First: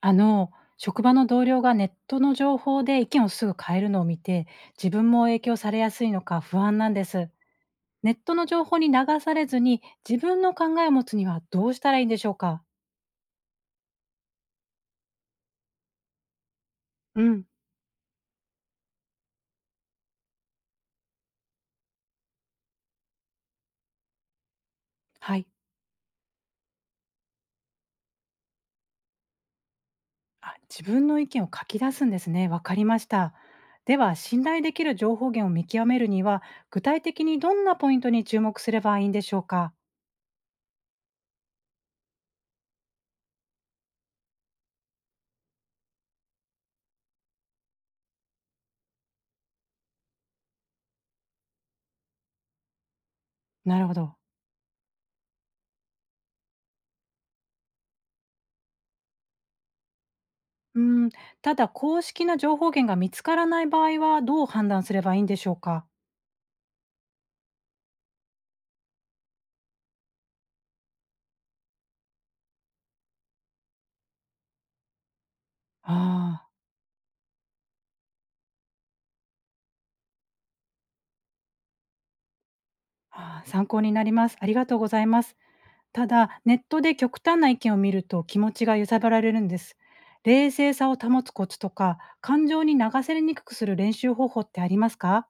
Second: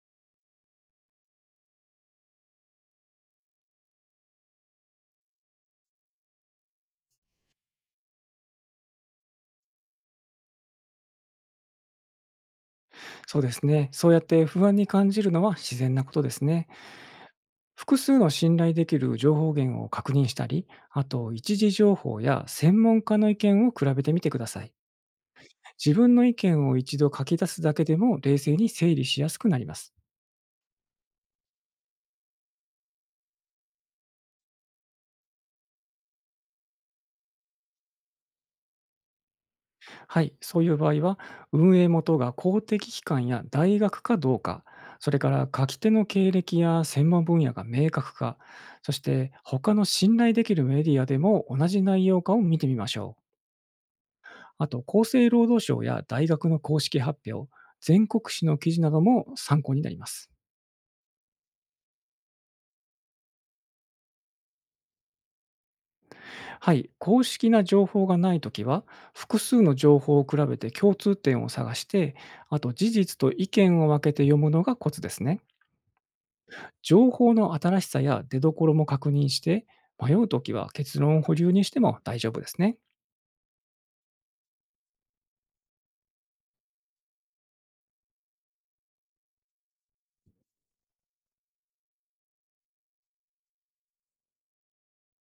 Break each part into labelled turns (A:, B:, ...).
A: あの、職場の同僚がネットの情報で意見をすぐ変えるのを見て、自分も影響されやすいのか不安なんです。ネットの情報に流されずに自分の考えを持つにはどうしたらいいんでしょうか？
B: そうですね。そうやって不安に感じるのは自然なことですね。
A: うん、
B: 複数の信頼できる情報源を確認したり、あと一時情報や専門家の意見を比べてみてください。
A: はい。
B: 自分の意見を一度書き出すだけでも冷静に整理しやすくなります。
A: あ、自分の意見を書き出すんですね。わかりました。では、信頼できる情報源を見極めるには、具体的にどんなポイントに注目すればいいんでしょうか？
B: はい、そういう場合は、運営元が公的機関や大学かどうか、それから書き手の経歴や専門分野が明確か、そして他の信頼できるメディアでも同じ内容かを見てみましょう。
A: なるほど。
B: あと、厚生労働省や大学の公式発表、全国紙の記事なども参考になります。
A: うん、ただ公式な情報源が見つからない場合はどう判断すればいいんでしょうか？
B: はい、公式な情報がないときは、複数の情報を比べて共通点を探して、あと事実と意見を分けて読むのがコツですね。
A: あーあ
B: 情報の新しさや出どころも確認して、迷うときは結論を保留にしても大丈夫ですね。
A: ー、あ、参考になります。ありがとうございます。ただ、ネットで極端な意見を見ると気持ちが揺さぶられるんです。冷静さを保つコツとか、感情に流されにくくする練習方法ってありますか？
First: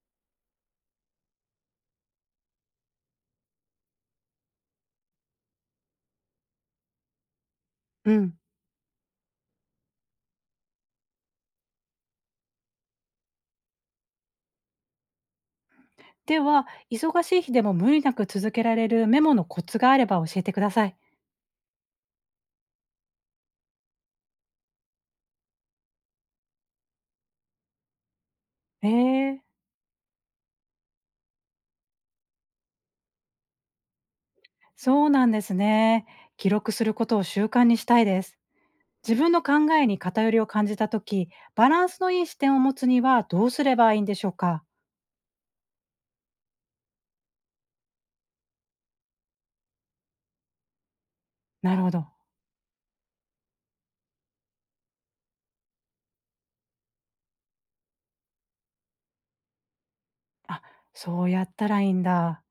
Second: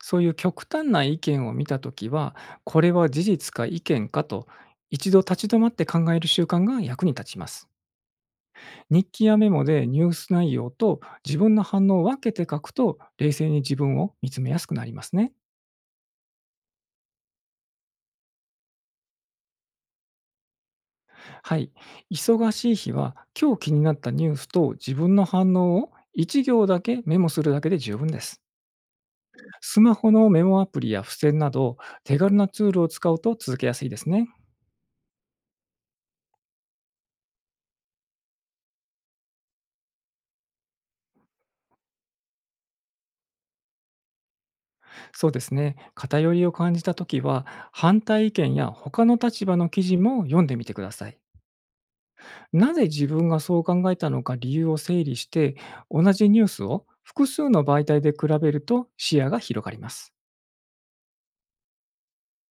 B: そういう極端な意見を見たときは、これは事実か意見かと、一度立ち止まって考える習慣が役に立ちます。
A: うん。
B: 日記やメモでニュース内容と自分の反応を分けて書くと、冷静に自分を見つめやすくなりますね。
A: では、忙しい日でも無理なく続けられるメモのコツがあれば教えてください。
B: はい。忙しい日は、今日気になったニュースと自分の反応を1行だけメモするだけで十分です。
A: ええ、
B: スマホのメモアプリや付箋など、手軽なツールを使うと続けやすいですね。
A: そうなんですね。記録することを習慣にしたいです。自分の考えに偏りを感じたとき、バランスのいい視点を持つにはどうすればいいんでしょうか？
B: そうですね。偏りを感じたときは、反対意見や他の立場の記事も読んでみてください。
A: なるほど。
B: なぜ自分がそう考えたのか理由を整理して、同じニュースを複数の媒体で比べると視野が広がります。
A: あ、そうやったらいいんだ。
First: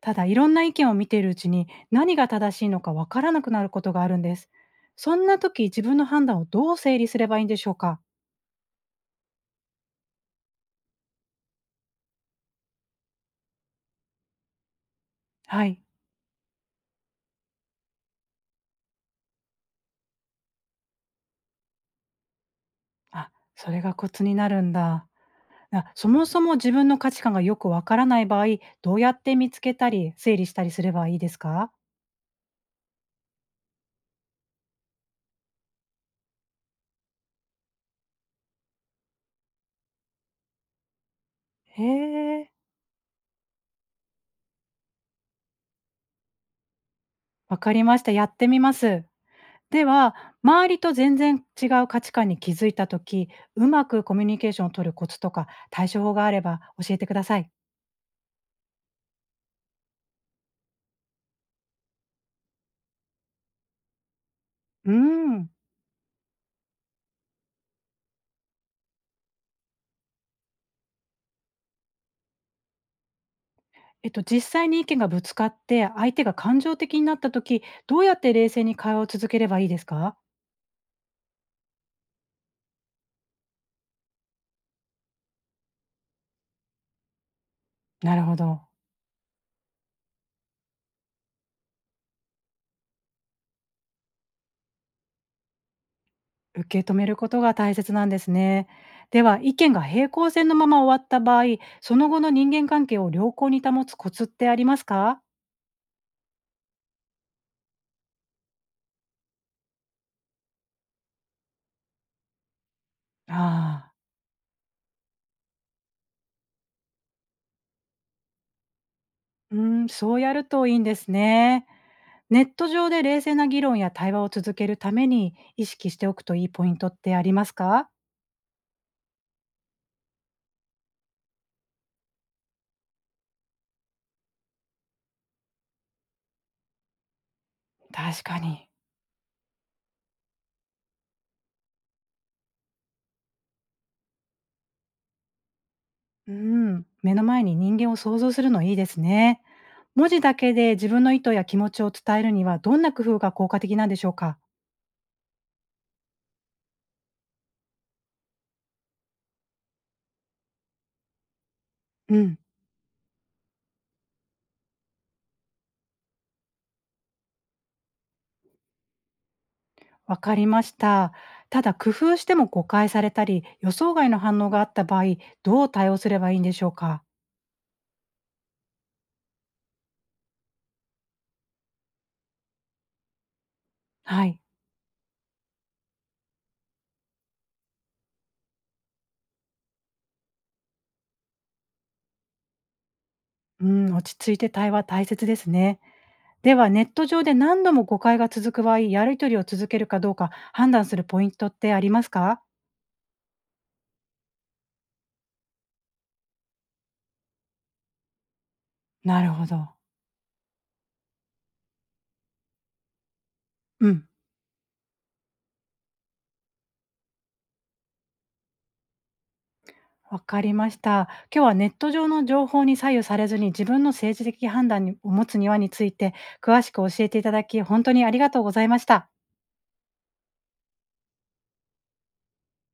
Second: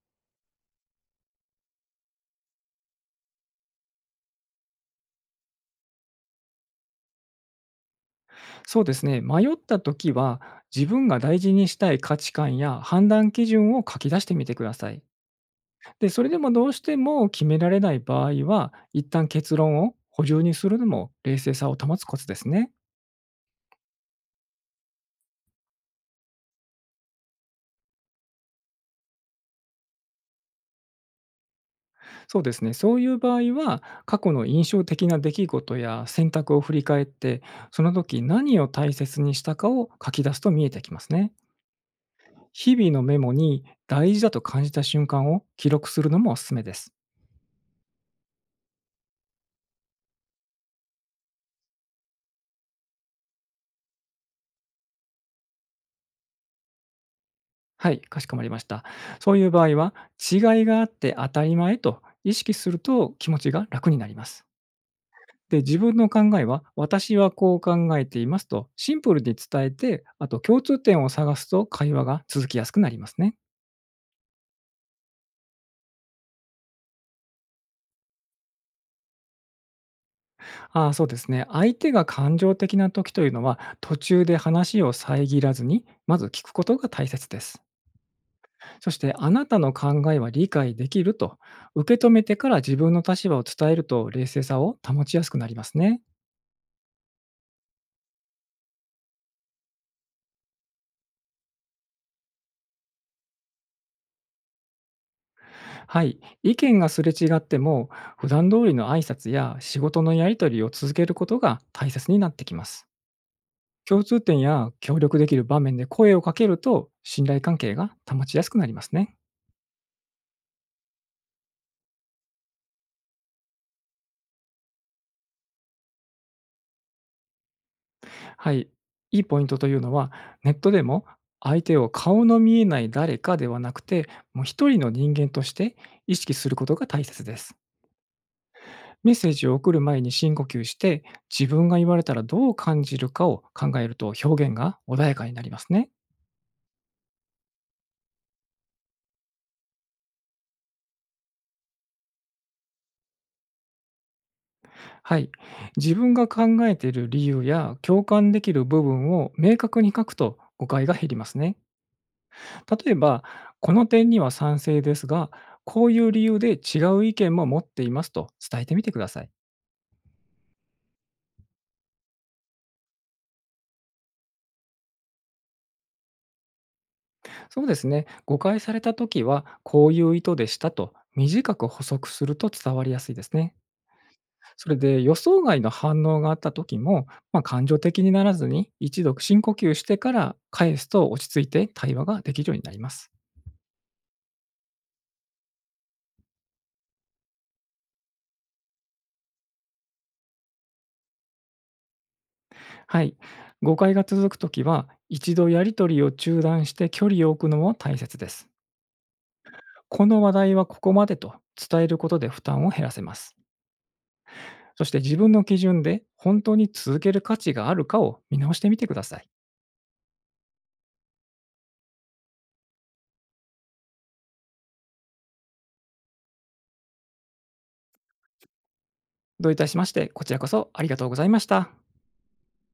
A: ただいろんな意見を見ているうちに何が正しいのかわからなくなることがあるんです。そんな時自分の判断をどう整理すればいいんでしょうか？
B: そうですね、迷った時は、自分が大事にしたい価値観や判断基準を書き出してみてください。
A: はい。
B: で、それでもどうしても決められない場合は、一旦結論を補充にするのも冷静さを保つコツですね。
A: あ、それがコツになるんだ。あ、そもそも自分の価値観がよくわからない場合、どうやって見つけたり整理したりすればいいですか？
B: そうですね。そういう場合は、過去の印象的な出来事や選択を振り返って、その時何を大切にしたかを書き出すと見えてきますね。
A: へえ、
B: 日々のメモに大事だと感じた瞬間を記録するのもおすすめです。
A: わかりました。やってみます。では、周りと全然違う価値観に気づいたとき、うまくコミュニケーションを取るコツとか対処法があれば教えてください。
B: はい、かしこまりました。そういう場合は、違いがあって当たり前と意識すると気持ちが楽になります。
A: うーん。
B: で、自分の考えは、私はこう考えていますと、シンプルに伝えて、あと共通点を探すと会話が続きやすくなりますね。
A: 実際に意見がぶつかって、相手が感情的になったとき、どうやって冷静に会話を続ければいいですか？
B: ああ、そうですね。相手が感情的な時というのは、途中で話を遮らずに、まず聞くことが大切です。
A: なるほど。
B: そして、あなたの考えは理解できると、受け止めてから自分の立場を伝えると、冷静さを保ちやすくなりますね。
A: 受け止めることが大切なんですね。では、意見が平行線のまま終わった場合、その後の人間関係を良好に保つコツってありますか？
B: はい。意見がすれ違っても、普段通りの挨拶や仕事のやり取りを続けることが大切になってきます。
A: ああー。
B: 共通点や協力できる場面で声をかけると、信頼関係が保ちやすくなりますね。
A: うーん、そうやるといいんですね。ネット上で冷静な議論や対話を続けるために意識しておくといいポイントってありますか？
B: はい、いいポイントというのは、ネットでも相手を顔の見えない誰かではなくて、もう一人の人間として意識することが大切です。
A: 確かに。
B: メッセージを送る前に深呼吸して、自分が言われたらどう感じるかを考えると表現が穏やかになりますね。
A: うん、目の前に人間を想像するのいいですね。文字だけで自分の意図や気持ちを伝えるにはどんな工夫が効果的なんでしょうか？
B: はい。自分が考えている理由や共感できる部分を明確に書くと誤解が減りますね。
A: うん、
B: 例えば、この点には賛成ですが、こういう理由で違う意見も持っていますと伝えてみてください。
A: わかりました。ただ工夫しても誤解されたり予想外の反応があった場合、どう対応すればいいんでしょうか？
B: そうですね。誤解されたときは、こういう意図でしたと短く補足すると伝わりやすいですね。
A: はい。
B: それで予想外の反応があったときも、感情的にならずに一度深呼吸してから返すと落ち着いて対話ができるようになります。
A: うん、落ち着いて対話大切ですね。では、ネット上で何度も誤解が続く場合、やり取りを続けるかどうか判断するポイントってありますか？
B: はい。誤解が続くときは、一度やりとりを中断して距離を置くのも大切です。
A: なるほど。
B: この話題はここまでと伝えることで負担を減らせます。
A: うん、
B: そして自分の基準で本当に続ける価値があるかを見直してみてください。
A: わかりました。今日はネット上の情報に左右されずに、自分の政治的判断を持つにはについて詳しく教えていただき、本当にありがとうございました。
B: どういたしまして、こちらこそありがとうございました。